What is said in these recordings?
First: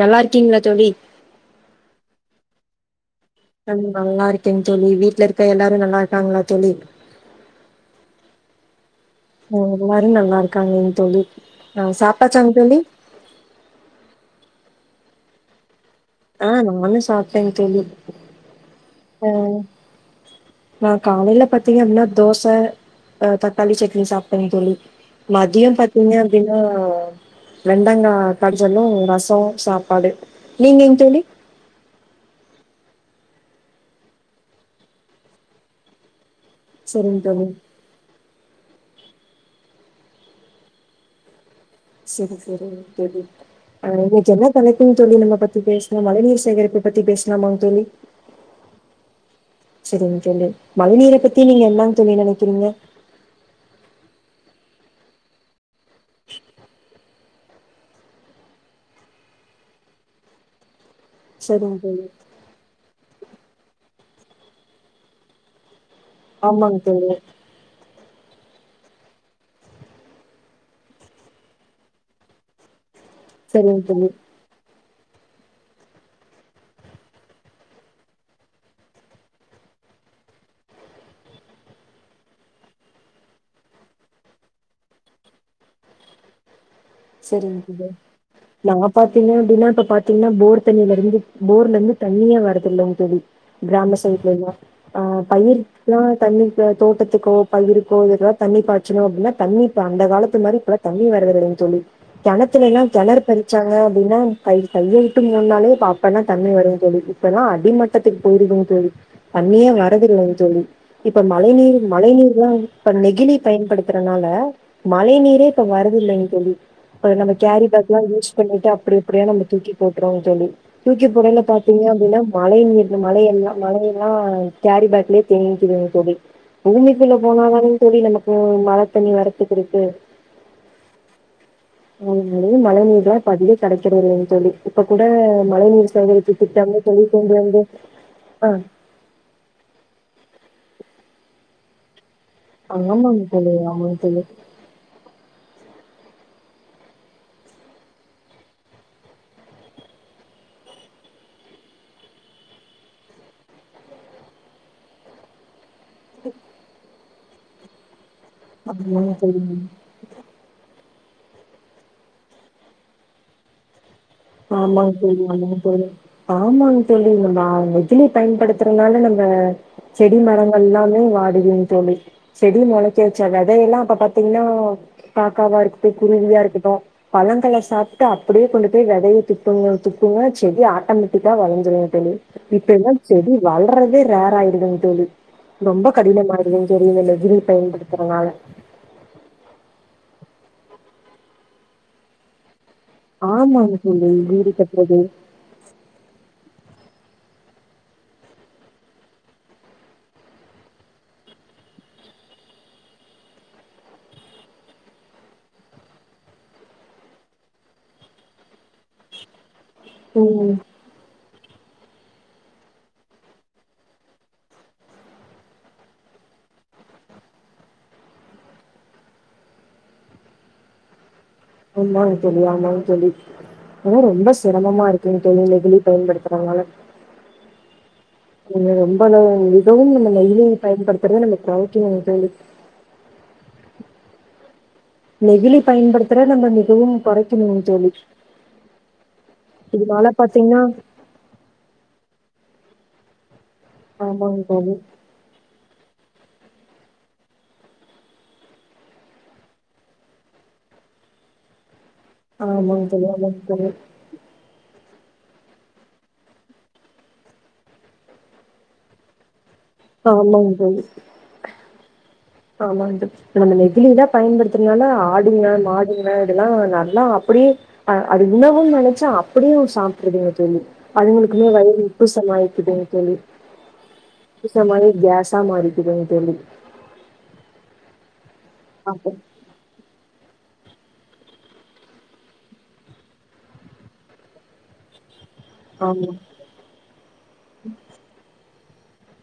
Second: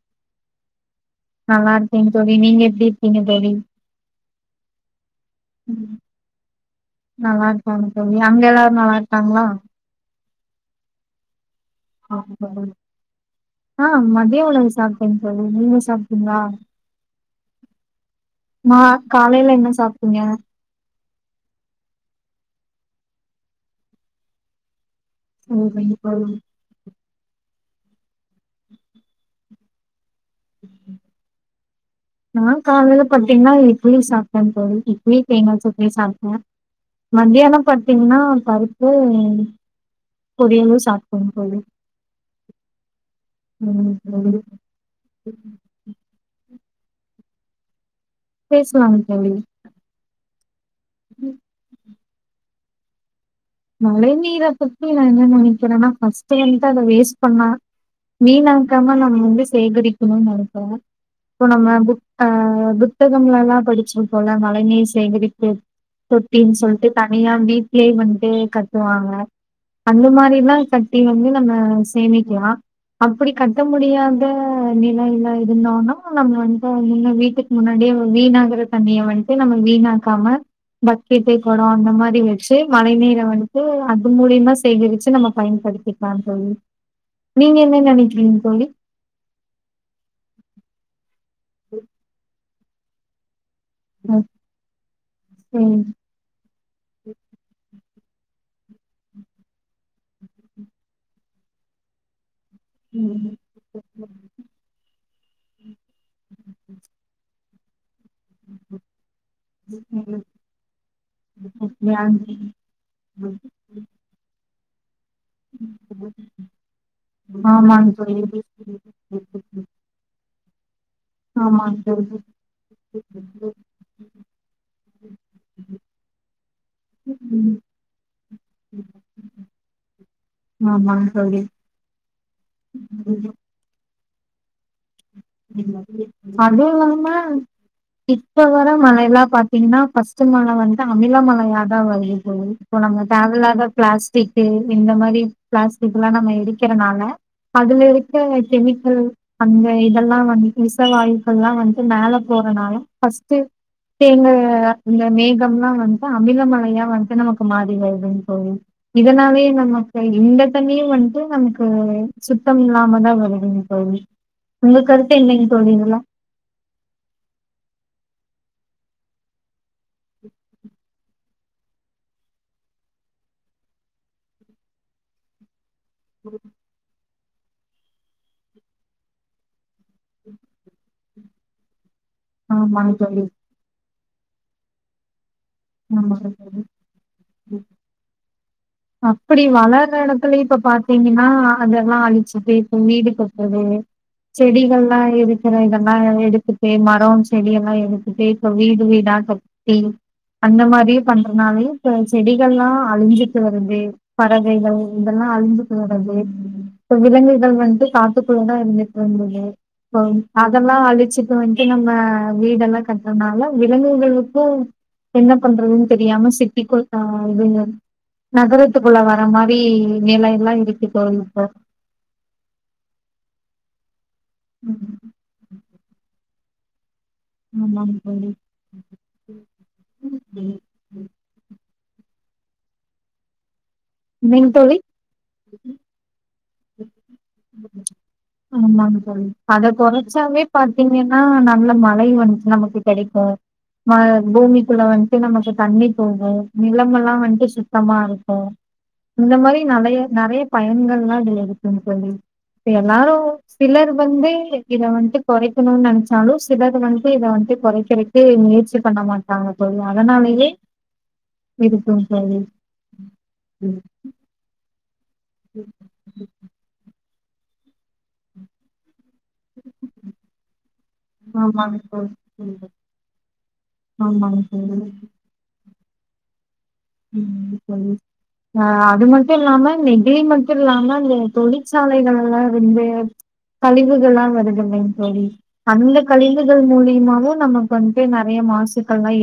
நல்லா இருக்கீங்ளாத் தோழி நல்லார்க்கேங்க தோழி நீங்க எப்டி இருக் கண்டிபா நல்லா இருக் க்கேங் தோலி வீட்லருக் ம் நல்லா இருக்காங்க தோழி அங்க எல்லாரு நல்லா இருக்காங்களா க்காங்கங் தோலி [unintelligible] ஆ மத்ய உணவு ஸ் சாப்டேங் தோழி நீங்க சாப் ட்டீங்களா ஆ நானு சாப்ட்டேங் தோழி மா ஆ காலைல என்ன சாப்ட்டீங்க நா காலைல பாத்தீங்க அப்டினா தோச ஆ தக்காளி சட்னி சாப்பிட்டேங்ங் தோலி மதியொ பாத்தீங்க அப்டின்னா வெண்டங்கா கடிச்சொன்னே ரசொ சாப் பாடு நீங்க எங் நா காலைல பாத்தீங்கன்னா இட்லி சாப்ட்டே தோழி இட்லி தேங்காசட்னியு சாப்ட்டே சரிங் தோழி மத்தியானோ பாத்தீங்கனா பருப்பு பொரியளு சாப்டேங் ‌தோழி செரி செரிங்க செரி சென்னை தனக்கின்தோலி நம்ம பத்தி பேசுனோ மழை நீர் சேகரிப்பு பத்தி பேஸ்லாமாங் தோலி பேசலாங்க தோழி செரிங்க தோலி மழை நீர பத்தி நீங்க என்னாங் தோலி நெனைக்கிறீங்க மழை நீரப் பத்தி நா என்ன நெனைக் க்கறேன்னா ஃபஸ்டேருந்து அது வேஸ்ட் பன்னா வீனாக்காம நம்ம வந்து சேகரிக்கணுன்னு நெனைக்கற இப்போ நம்ம சரிங்க புக் தோழி ஆ புக் புத்தகம்லலா படிச்சிருப்போல்ல மழை நீர் சேகரிப்பு தொட்டின் ஆமாங்க சொல்ட்டு தோழி தனியா வீட்லே வந் ஈ கட்டுவாங்க அந்த மாரிலா கட்டி வந்து நம்ம சேமிக்கலா அப்படி கட்ட சரிங்க தோழி முடியாத தண்ணில்லா இல்லா இருந்தோன்னா நம்ம வந்து முன்ன வீட்டுக்கு முன்னாடியே வீணாகற தண்ணிய வந்ட்டு நம்ம வீணாக்காம பக்கெட்டு கொடொ அந்த மாரி வச்சு மழை நீீர வந் ட்டு அது மூலியமா செகரிச்சு நம்ம பயன்படுத்திக்கலா தோழி நீங்க என்ன சரிங்க நெனைக்கிறீங்க [unintelligible] தோழி? நாங்க பாத்தீங்கன்னா எப்டின்னா இப்ப பாத்தீங்கன்னா போர் தண்ணில இருந்து போர்ல இருந்து தண்ணியே வரத் தில்லங்க தோழி கிராம அ சைட்ல எல்லா ஆ ஆமாங் பயிருக்லா தண்ணி தோட்டத்துக்கோ பயிருக் இப்போ இதுக்குல்லா தண்ணி பாய்ச்சணு அப்டின்னா தண்ணிப்ப அந்த காலத்து மாரி இப்பல்லா தண்ணி வரதில்லைங் தோலி கெணத்துலல்லா கெணறு பறிச்சாங்க அப்டின்னா கை கைய்ய உட்டு மோன்னாலே ப்ப அப்பல்லா தண்ணிவருங் தோலி இப்பலா அதே மாரி ட்டத்துக்கு போயிருதுங்க தோழி தண்ணியே வரதில்லைங்க தோலி இப்ப மழை நீர் மழைநீர் லா வந்து இப்ப நெகிழி பயன்படுத்துறனால மழை நீரே இப்ப வருதில்லைங்க தோழி இப்ப நம்ம கேரி பேக்ல்லா யூஸ் தோழி பண்ணிட்டு அப்டி அப்படியா நம்ம தூக்கி போட்டுறோ தோழி தூக்கிப் போடயில ஆமாங் பாத்தீங்க தோழி அப்டின்னா மழை நீர் மழையெல்லா மழையெல்லா கேரி பேக்லயே தேங்கிக்கிதுங்க தோலி பூமிக்குள்ள போனா தாங்க தோலி நமக்கு மழ தண்ணி வரதுக்கிருக்கு ஆமாங் தோழி [unintelligible] மழை நீர்லா பதிவே கடைக் கெடையாதுங்க தோலி இப்ப கூட மழை நீர் சேகரிப்பு அது திட்டம்னு சொல்லி இல்லாம கொண்டு வந்து இப்ப ஆ வர மழை எல்லா பாத்தீங்கன்னா பஃஸ்ட்டு மழ வந்தா அமில மழையா தா வருது ம் இப்போ நம்ம ஆமாங்க தோழி தேவல்லாத ஆமாங்க தோழி பிளாஸ்டிக்கு இந்த மாரி பிளாஸ் இதெல்லா நம்ம எரிக்கறனால அதுல இருக்க கெமிக்கல் அந்த இத் இதெல்லா வந்து விசவாயுக்கல்லா வந்து மேல போறனால ஃபர்ஸ்ட்டு தேங்க இங்க மேகம்ல்லா வந்ட்டு அமில மழையா வந் இப்ப நமக்கு மாரி வருதுங் ஓய் ஆமாங்க தோழி இதுனாலேயே நமக்கு இந்த தண்ணியே வந் ட்டு நமக்கு சுத்தம் இல்லாமதா வருதுங்க தோழி உங்க ஆமாங் கருத்து தோழி என்னங்க ஆமாங் தோழி இதுல? ஆமாங்க தோழி நம்ம இந்த இதுல பயன்படுத்துறதுனால நம்ப செடி மரங்கள்லாமே வாடு துங்க தோலி செடி மொளைக்க வச்ச வெதையல்லா அப்ப பாத்தீங்கன்னா காக்காவார்க்கு ட்டு குருவியா இருக்கட்டு பழங்கள சாப்டு அப்புடியே கொண்டு போய் வெத வெதைய துப்புங்க துப்புங்க செடி ஆட்டமேட்டிக்கா வளந்துருங் தோழி இப்ப ஆமாங்க எல்லாம் தோழி. செடி வளறதே ரேராயிடுதுங் தோழி ரொம்ப ஆமாங்க கடினமானது தோழி. நெகிழி இந்த நெகிழி பயன்படுத்துறனால அப்புடி வளற எடலத்துலயே இப்ப பாத்தீங்கன்னா அதெல்லா அழிச்சு பேத் வீடு ஆமாங்க கொட்டுறது தோழி வீடு செடிகள் கட்டுறது எல்லா இருக்குற இதெல்லா எடுத்துட்டு ம லாம் செடி எல்லா எடுத்துட்டு இப்ப வீடு வீடா கப் டி அந்த மாரி பண்றதுனாலயே இப்ப செடிகள் எல்லா அழுஞ்சு வருது பறவைைகள் இதெல்லா அழுஞ்சிட்டு வருது இப்ப விலங்குகள் வந்து காட்டுக்குள்ளதா இருந்துட்டு வந்தது இப்போம் ம் அதல்லா அழுச்சுட் ட்டு வந்து நம்ம வீடெல்லா கட்டுறதுனால விலங்குகளுக்கு என்ன பண்றதுன் தெரியாம சிட்டிக்குள் ஆ இதுங்க நகரதுக்குள்ள வர மாரி நிலை எல்லா இருக்கு தோழி இப்போ ஆமாங் தோழி ஆமாங் தோழி [unintelligible] ரொம்ப சிரமமா இருக்குங் தோழி நெகிழி பயன்படுத் படுத்துறனால ஆமாங்க தோழி ரொம்ப மிகவு நம்ம நெகிழி பயன்படுத்தறது நமக்கு சொல்லுங்க தோழி நீங்க தோழி நெகிழி பயன்படுத்துற நம்ம மிகவும் குறைக்கணுங்க தோழி. ஆமாங்க தோழி அத கொறச்சாவே பாத்தீங்கன்னா நல்ல மழை நமக்கு கெடைக்கு மழ ஆமாங்க தோழி, பூமிக்குள்ள வந்துட்டு நமக்கு தண்ணி போகுங்கோ நிலம் எல்லா வந்து சுத்தமா இருக்கு இந்த மாரி நறைய நறைய பயன்கள் எல்லா இதுல இரு இருக்குங்க தோழி ஆமாங்க தோழி, எல்லாரு ஆமாங்க தோழி, பில்லரு வந்து இத வந்துட்டு கொறைக்கணும்னு நெனச்சாலு சில வந்துட்டு இத வந்துட்டு கொறைக்குறதுக்கு முயற்சி பண்ண மாட்டாங்க ஆமாங் தோழி இருக்கும் ஆமாங் தோழி நம்ம நெகிழிலா பயன்படுத்தறதுனால அ ஆடுங்க மாடுங்க இதெல்லா நல்லா அப்படிய அது இன்னவும் நெனச்சா அப் அப்படியும் சாப்புட்டுறதுங்கு தோழி அதுங்குளுக்குமே ஆமாங்க வயிறு உப்பு தோழி. சமாயிக்குதுங்க தோழி ஆமாங்க உப்பு சமாயி தோழி. கேஸா மாரிரு இருங்க தோழி ம் சொல்லு ஆ அது அப்ப மட்டு இல்லாம நீங் இது மட்டு இல்லாம இந்த தொழிற்சாலைகள் எல்லா வந்து கழிவுகள் எல்லா வருதுலைங் தோழி அந்த ஆமா, கழிவுகள் மூலியமாவு நமக்கு வந்துட்டு நறைய மாஸ் நச்சுக்கள் மாரி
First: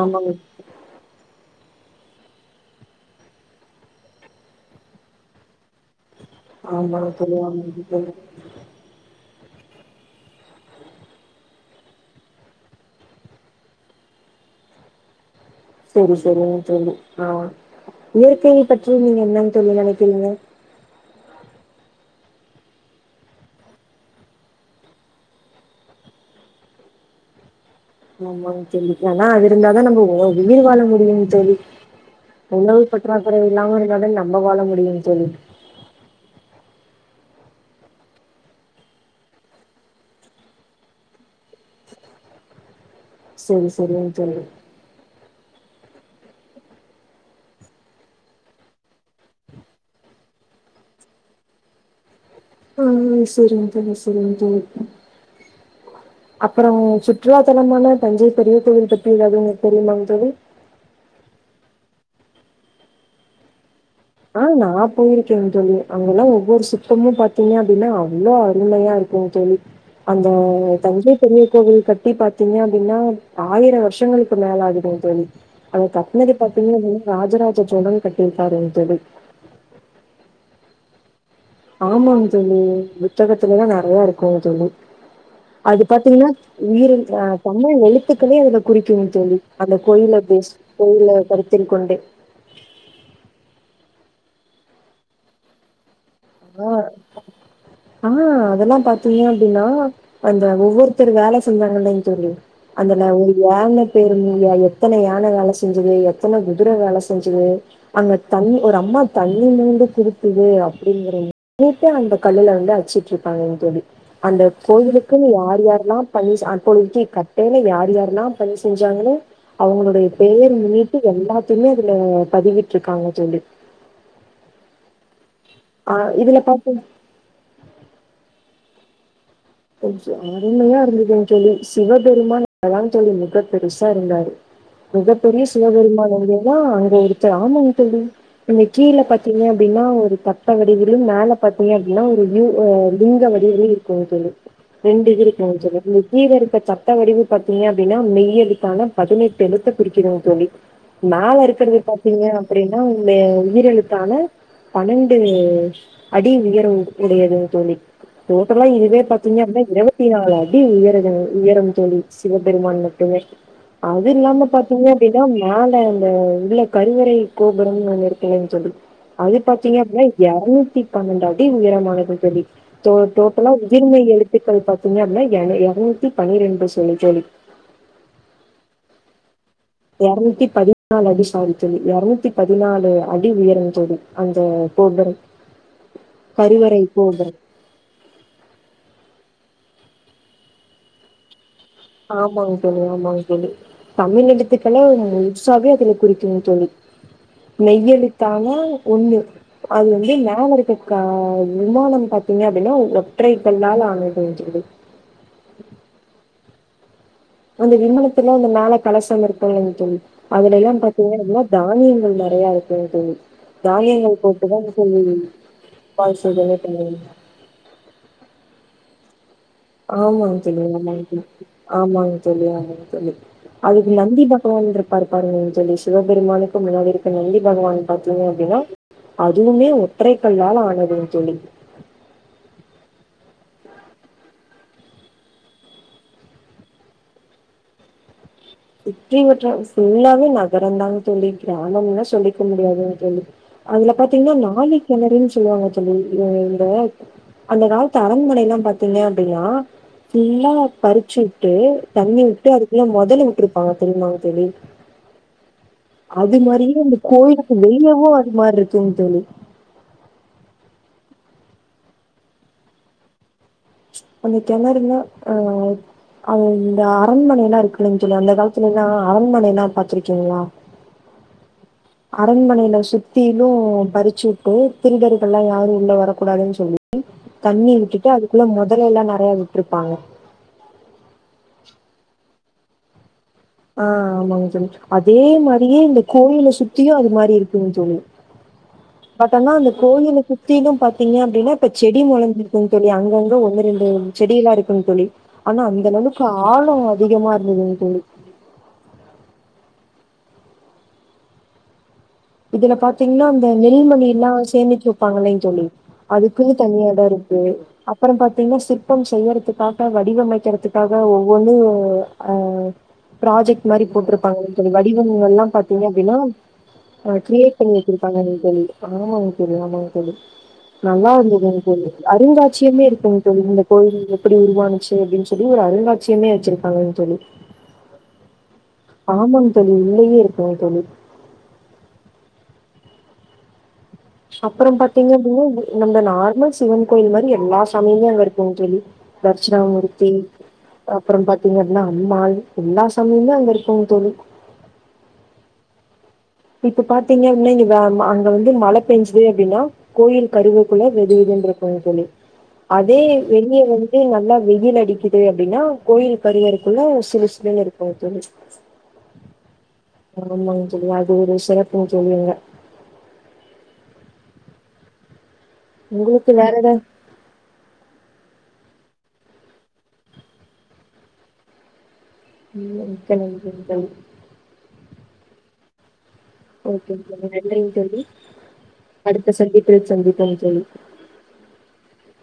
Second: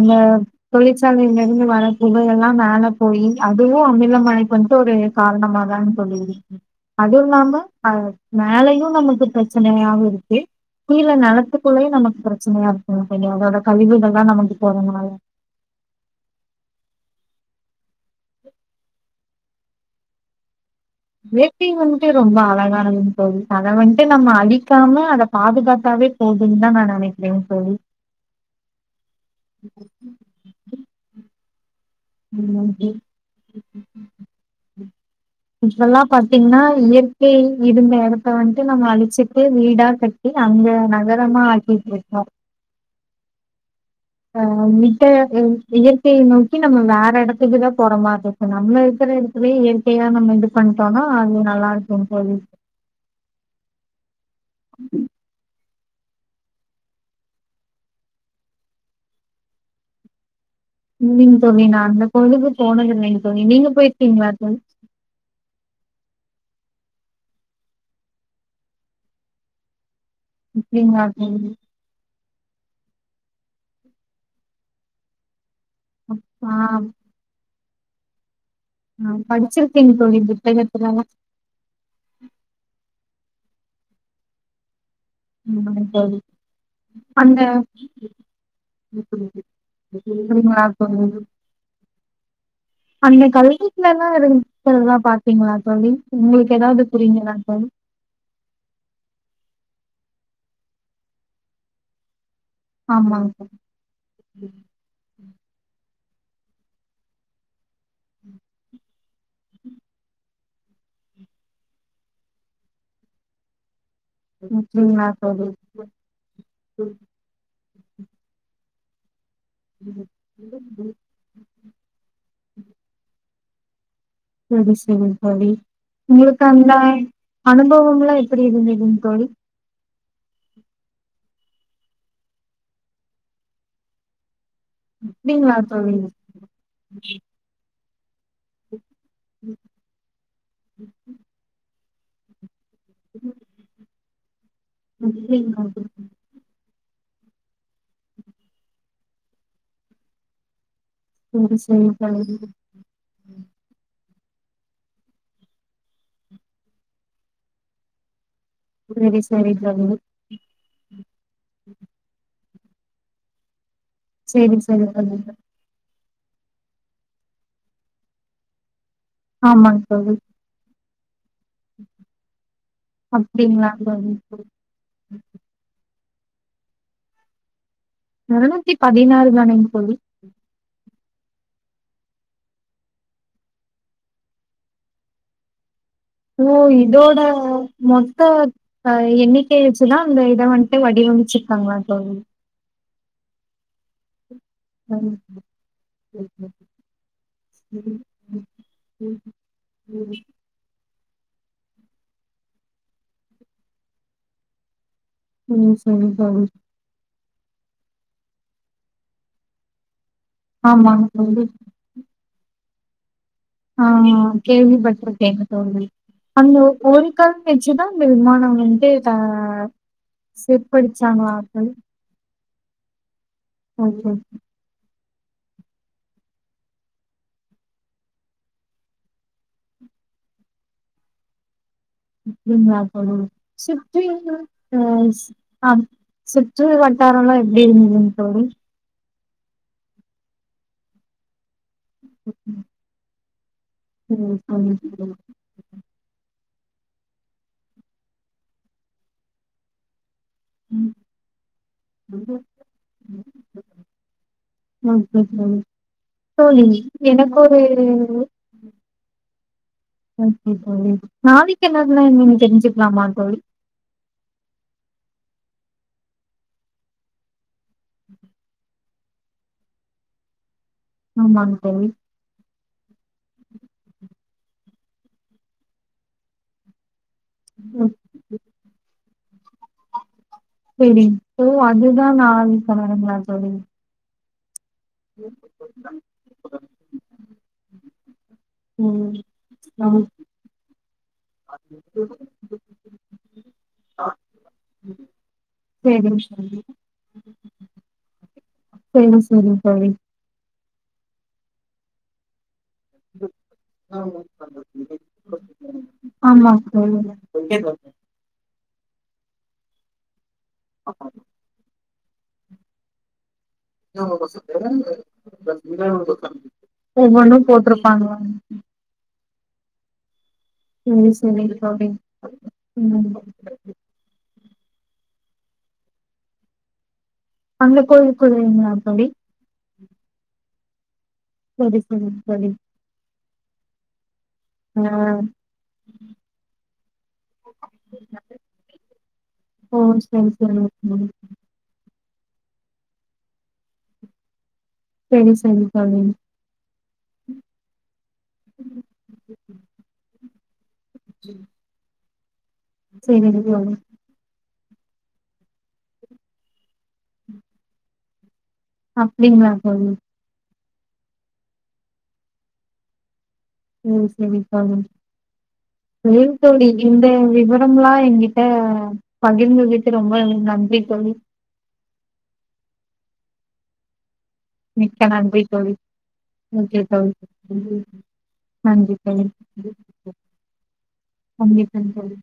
ஆமாங்க தோழி அந்த மேல இங்க இருந்து வர புகையெல்லாம் மேல போயி அதுவும் அமில மழைக்கு வந்துட்டு ஒரு காரணமா தாங் தோழி ஆமாங்க அதுவு தோழி இல்லாம ஆமாங்க தோழி. மேலையும் நமக்கு கஸ் பிரச்சனையாவு இருக்கு கீழ நிலத்துக்குள்ளயு நமக்கு பிரச்சனையா இருக்குங்க தோழி அதோட கழிவுகள்தா நமக்கு போறனால சேரி சேரிங்க தோழி ஆ இயற்கையை பற்றி நீங்க என்னங் தோழி நெனைக்கிறீங்க இயற்கை வந்துட்டு ரொம்ப அழகானதுங் தோழி அத வந்ன்டு நம்ம அழிக்காம அத பாதுகாத்தாவே போகுதுன்தா நா நெனைக்கிறங் தோழி ஆமாங் தோழி ஏனா அது இருந்தாதா நம்ம உயிர் வாழ முடியுங் தோழி ம் உணவு இல் பற்றாக்குறை இல்லாம இருந்தாதா நம்ம வாழ முடியுங்க தோழி. [inaudible] இதெல்லா பாத்தீங்கன்னா இயற் கை இருந்த எடத்த வந்துட்டு நம்ம அழிச்சுட்டு வீடா கட்டி அந்த நகரமா ஆக்கிட்ருக்கோ சொரிஸ் ஆ மித்த ங் இயற்கைய நோக்கி நம்ம வேற எடத்துக்குதா போற மாதிரி இருக்கு நம்மள இருக்குற எடத்துலயே இயற்கையதா நம்ம இது பண்டோனா அது நல்லா இருக்குங் தோழி ஆ சேரிங் தோழி சேரிங்க தோழி அப்புறம் சுற்றுலா தலமனா தஞ்சை பெரிய கோவில் பற்றி ஏதாவது உங்களுக் தெரியுமாங் தோழி இல்லைங் தோழி நா அந்த கோயிலுக்கு போனதில்லைங் தோழி நீங்க போயிருக் ஆ நா போயிருக்கேன் தோழி அங்கெல்லா ஒவ்வொரு சுத்தமு பாத்தீங்க அப்டின்னா அவ்ளோ அருமையா இருக்குங் தோழி அந்த இல்லைங்களா தந்ஜை பெரிய தோழி கோவில் கட்டி பாத்தீங்ப் அப்டின்னா ஆயிரோ வருஷங்களுக்கு மேல இருக்குங் தோழி அவ கட்னத ஆ பாத்தீங்கன்னா ராஜராஜ ஜ சோழன் கட்டியிருக்காருங் தோழி ஆ படிச்சிருக்கேங் தோழி புத்தகத்துலல்லா ஆமாங் தோழி இப் புத்தகத்துல எல்லா நறைய இருக்குங் தோழி ஆமாங்க அது தோழி பாத்தீங்கன்னா உயிரெழுத்துல அ அந்த தமிழ் எழுத்துக்களே அது குறிக்குங் தோழி அந்த கோயில பேஸ் அப்டிங்களா தோழி கோயில கருத்தில் கொண்டு லா இருக்குறதுல்லா பாத்தீங்களா தோழி உங்களுக்கு அதா ஏதாவது புரியுங்களா தோழி ஆ அதெல்லாம் பாத்தீங்க அப்டின்னா அந்த ஒவ்வொருத்தரு வேல செஞ்சாங்க இல்லைங் தோழி அந்ததுல ஆமாங்க ஒரு யான பேரு மா எத்தன யான வேல செஞ்சுது அப் ப்பன குதிர வேல செஞ்சுது அங்க தண்ணி ஒரு அம்மா தண்ணிலந்து குடுத்துது அப் அப்டி நேத்தே அந்த கல்லுல வந்து அச்சிட்டுப்பாங்கங் தோழி அந்த தோழி அப்டிங்களா கோயிலுக்குன்னு தோழி யார் யாரெல்லா பண்ணி அர்ப்பணித்து கட்டைல யார் யார்னா பயி செஞ்சாங்கலோ அவங்களுடைய பேரு மீட்டு எல்லாத்தைமே அதுல பதியிட்ருக்காங்க தோண்டி சரி சரி தோழி இதுல உங்களுக்கு பாத்தீ அந்த அனுபவம்லா எப்டி இருந்து லிங் தோழி கொஞ்ச அருமையா இருந்ததுன் தோழி சிவபெருமான் அத தா தோழி முகப் பெருசா இருந்தாரு மிகப்பெரிய அப்டிங்களா தோழி சிவபெருமா வந்திய தா அங்க ஒருடுத்த ராம [unintelligible] இந்த கீழே பாத்தீங்க அப்டினா ஒரு தட்ட வடிவிலு மேல பாத்தீங்க அப் என்ன ஒருயூ அ லிங்க வடிவிலு இருக்கு தோழி ரெண்டு டிகிரி [inaudible] அப்டிங்களா வட்ட வடிவு பாத்தீங்க அப்டின்னா மெய்யழுத்தான பதினெட்டு எழுத்த குறிக்கிதுங் தோழி மேல சரி இருக்கிறது சரி தோழி பாத்தீங்க அப்டின்னா உங்ளுடைய உயிரெழுத்தான பன்னெண்டு அடி உயரம் உடையது தோழி டோட்டலா இனிவே சரி பத்து சரி யாருந்த தோழி இருபத்தி நால அடி உயர உயரம் தோழி சிவபெருமான் மட்டுமே அது இல்லாம சரி பாத்தீங்க சரி தோழி அப்டின்னா மேல இந்த உள்ள கருவறை கோபுரம் ஒன்னு இருக்குல்லங் தோழி அது பாத்தீங்க ஆமாங்க அப்னா தோழி எறநூத்தி பண்ணண்டா டின் உயரமானது தோழி டோட்டலா அப்டிங்களா உதிர்மெய் தோழி திட்டுக்கள் பாத்தீங்க அப்னா ஏறனூத் பனிரெண்டு சொல்லி தோழி இருநூத்தி பதினாறு தானங் எரநூத்தி பதி பதினால அடி சாரித்தல்லி இருரநூத்தி பதினாலு அடி உயரம் தோழி அந்த கோபரம் ஓ இதோட மொத்த அ எண்ணிக் கை வச்சுதா அந்த இத வண்ட்டு வடி அமச்சு நாங்களா தோழி ஆமாங் தோழி தமிழடுத் அதுக்கெல்ல சகோதரியே குறிக்கோம் தோழி ம் மெய்யழுத்தானா ஒண்ணு அது வந்து மேலரக்க கா விமானம் பாத்தீங்க அப்படின்னா ஒற்றைக் கல்லால் ஆனதுங் தோழி ம், சரி தோழி அந்த விமனத்துல அந்த மேல கலசம் இருக்கும்லாங் தோழி அதுல எல்லாம் ஆமாங்க பார்த்தீங்கன்ன தோழி தானியங்கள் நெறையா இருக் தோ தோழி ஆ தானியங்கள் போட்டுதா கேள்வி தோழி பட்டு இருகேன் தோழி அந்த பாயாசமே பண்ணுவாங்க. ஒரு கல் வச்சுதான் அந்த விமானம் வந் கீழ் தா ஆமாங் தோழி ஆமாங் தோழி ஆமாங் தோழி ஆமா தோழி அதுக்கு ஓகே நந்தி பகவான் இருக் பர்ப்பார்ங்க தோழி சிவபெருமானுக்கு முன்னாடி இருக்க நந்தி பகவான் பாத்தீங்க அப்டினா அதுவுமே ஒற்றை கல்லால ஆனதுங் தோழி ம் ம் அப்படு சுற்றி ஆ அ சுற்று வட்டாரம்லாம் எப்படி இருந்ததுங் தோழி சுற்றி வட்டம் ஃபுல்லாவே நகரங் தாங் தோழி கிராமம்னா சொல்லிக்க முடியாதுங் தோழி அதுல பாத்தீங்னா நாழி கெணருனு சொல்வாங்க தோழி இவ்க [unintelligible] அந்த அந்த காலத்து அரெண்மனைலாம் பாத்தீங்க அப்டினா ஃபுல்லா ம் பறிச்சு விட்டு தண்ணி ஓகே விட்டு அதுக்குலா முதலை விட் பாங்க தெரியுமாங் தோழி தோழி அது தோழி மாரியே அந்த எனக்கு கோவிலுக்கு ஒரு வெளியவு அது மாரி இருக்குங் தோழி ஓகே தோழி நாழிக்கிணறு நா என்னானு தெரிஞ்சுக்கலாமா தோழி அந்த கெணறுணா ஆ அந்த அரண்மனை எல்லா இருக்கு இல்லங் தோழர் அந்த காலத்துல ஆ அரண்மனைலா பாத்திருக்கீங்ளா ஆமாங்க தோழி அரண்மனைலா சுத்திலும் பறிச்சிருக்கு திருடர்கலா யாரும் உள்ள வரக்கூடாதுனு சொல்லி தண்ணி ம், விட்டுட்டு அதுக்குள்ள முதலை எல்லா நா றையா விட்ருபாங்க சேரி சோ அதுதான் நான் சொல்லவர மேம் ஆ ஆமாங் [inaudible] அதே மாரியே இந்த கோயில சுத்தியும் அது மாரி இருக்குங் தோழி ம் பட் ஆனா அந்த ஆமா. கோயில சுத்திலும் பாத்தீங்க அப்டின்னா இப்ப செடி மொளஞ்சிருக்குங் தோழி அங்கங்க ஒன்னு ரெண்டு செடியில்லா இருக்குங் தோழி ஆனா அந்த சரி அளவுக்கு ஆலோ அதிகமா இருந்ததுங் தோழி சேரிங் சேரிங் தோழி இதுல பாத்தீங்கனா அந்த நெல்மணி எல்லா சேமிச்சு வெப்பாங் இல்லைங் தோழி ஆமா அதுக்கு தனி தோழி எடோ இருக்கு அப்புறம் பாத்தீங்கன்னா சிற்பம்ஸ் செய்யறதுக்காக வடிவமைக்க க்கிறதுக்காக ஒவ்வொன்னு அ ஃப்ராஜெக் ட்டு மாரி போட்ருப்பாங்க தோழி வடிவங்கல்லாம் பாத்தீங்க அப்டின்னா ஆ ஒவ்வொன்னும் கிரியேட் பண்ணி போட்டிருப்பாங்களா வெச்சுருப்பாங்க தோழி ஆமாங் தோழி ஆமாங் தோழி சரி சரி நல்லாருந்துங் தோழி அருங்காட்சியுமே இருக்குங் ம் தோழி இந்த கோயில் எப்புடி உருவானுச்சு அப்டின் சொல்லி ஒரு அருங்காட்சியமே வெச்சுருபாங்கங் தோழி அந்த கோயிலுக்குள்ளீங்ளா ஆமாங் தோழி உள்ளையே இருக் குங் தோழி செரி செரிங் தோழி அப்பறம் ஆ பாத்தீங்க அப்டின்னா நம்ம நார்மல் சிவன் கோயில் மாரி எல்லா சாமியுமே அங்க இருக்குங் தோழி ஓ தர்ட்சிணாமூர்த்தி சரி சரி தோழி. அப்புறம் பாத்தீங்க அப்டின்னா பெரும்மால் எல்லா சாமியுமே அங்க இருக்குங் தோழி செரிங் செரிங்க தோழி இப்ப பாத்தீங்க இன்னு இங்க வே அங்க வந்து மழ பேஞ்சுது அப்டினா கோயில் கருவர் குள்ள வெதுவெதுன் இருக்குங் தோழி அதே சரி வெளிய தோழி வந்து நல்லா வெயி வெயில் அடிக்குது அப்டின்னா கோயில் கருவரைக்குள்ள சிலு சிலுன்னு இருக்குங் தோழி அப்டிங்களா தோழி சொல்லுவாங் ஒரு சிறப்புன் சொல்லுவாங்க ம் சேரிங் தோழி உங்களுக்கு ஏங் வேற தோழி ஏதா இந்த விவரம்ல்லா எங்கிட்ட பகிர்ந்ததுக்கு ரொம்ப நன்றி தோழி ம் மிக்க நன்றி தோழி மிக்க நன்றி தோழி ஓக்கே ஓகேங்க தோழி நன்றிங்க ம்ம்ம் தோழி நன்றி தோழி அடுத்த சந்திப்பில் மிக்க சந்திப்போம் தோழி நன்றி தோழி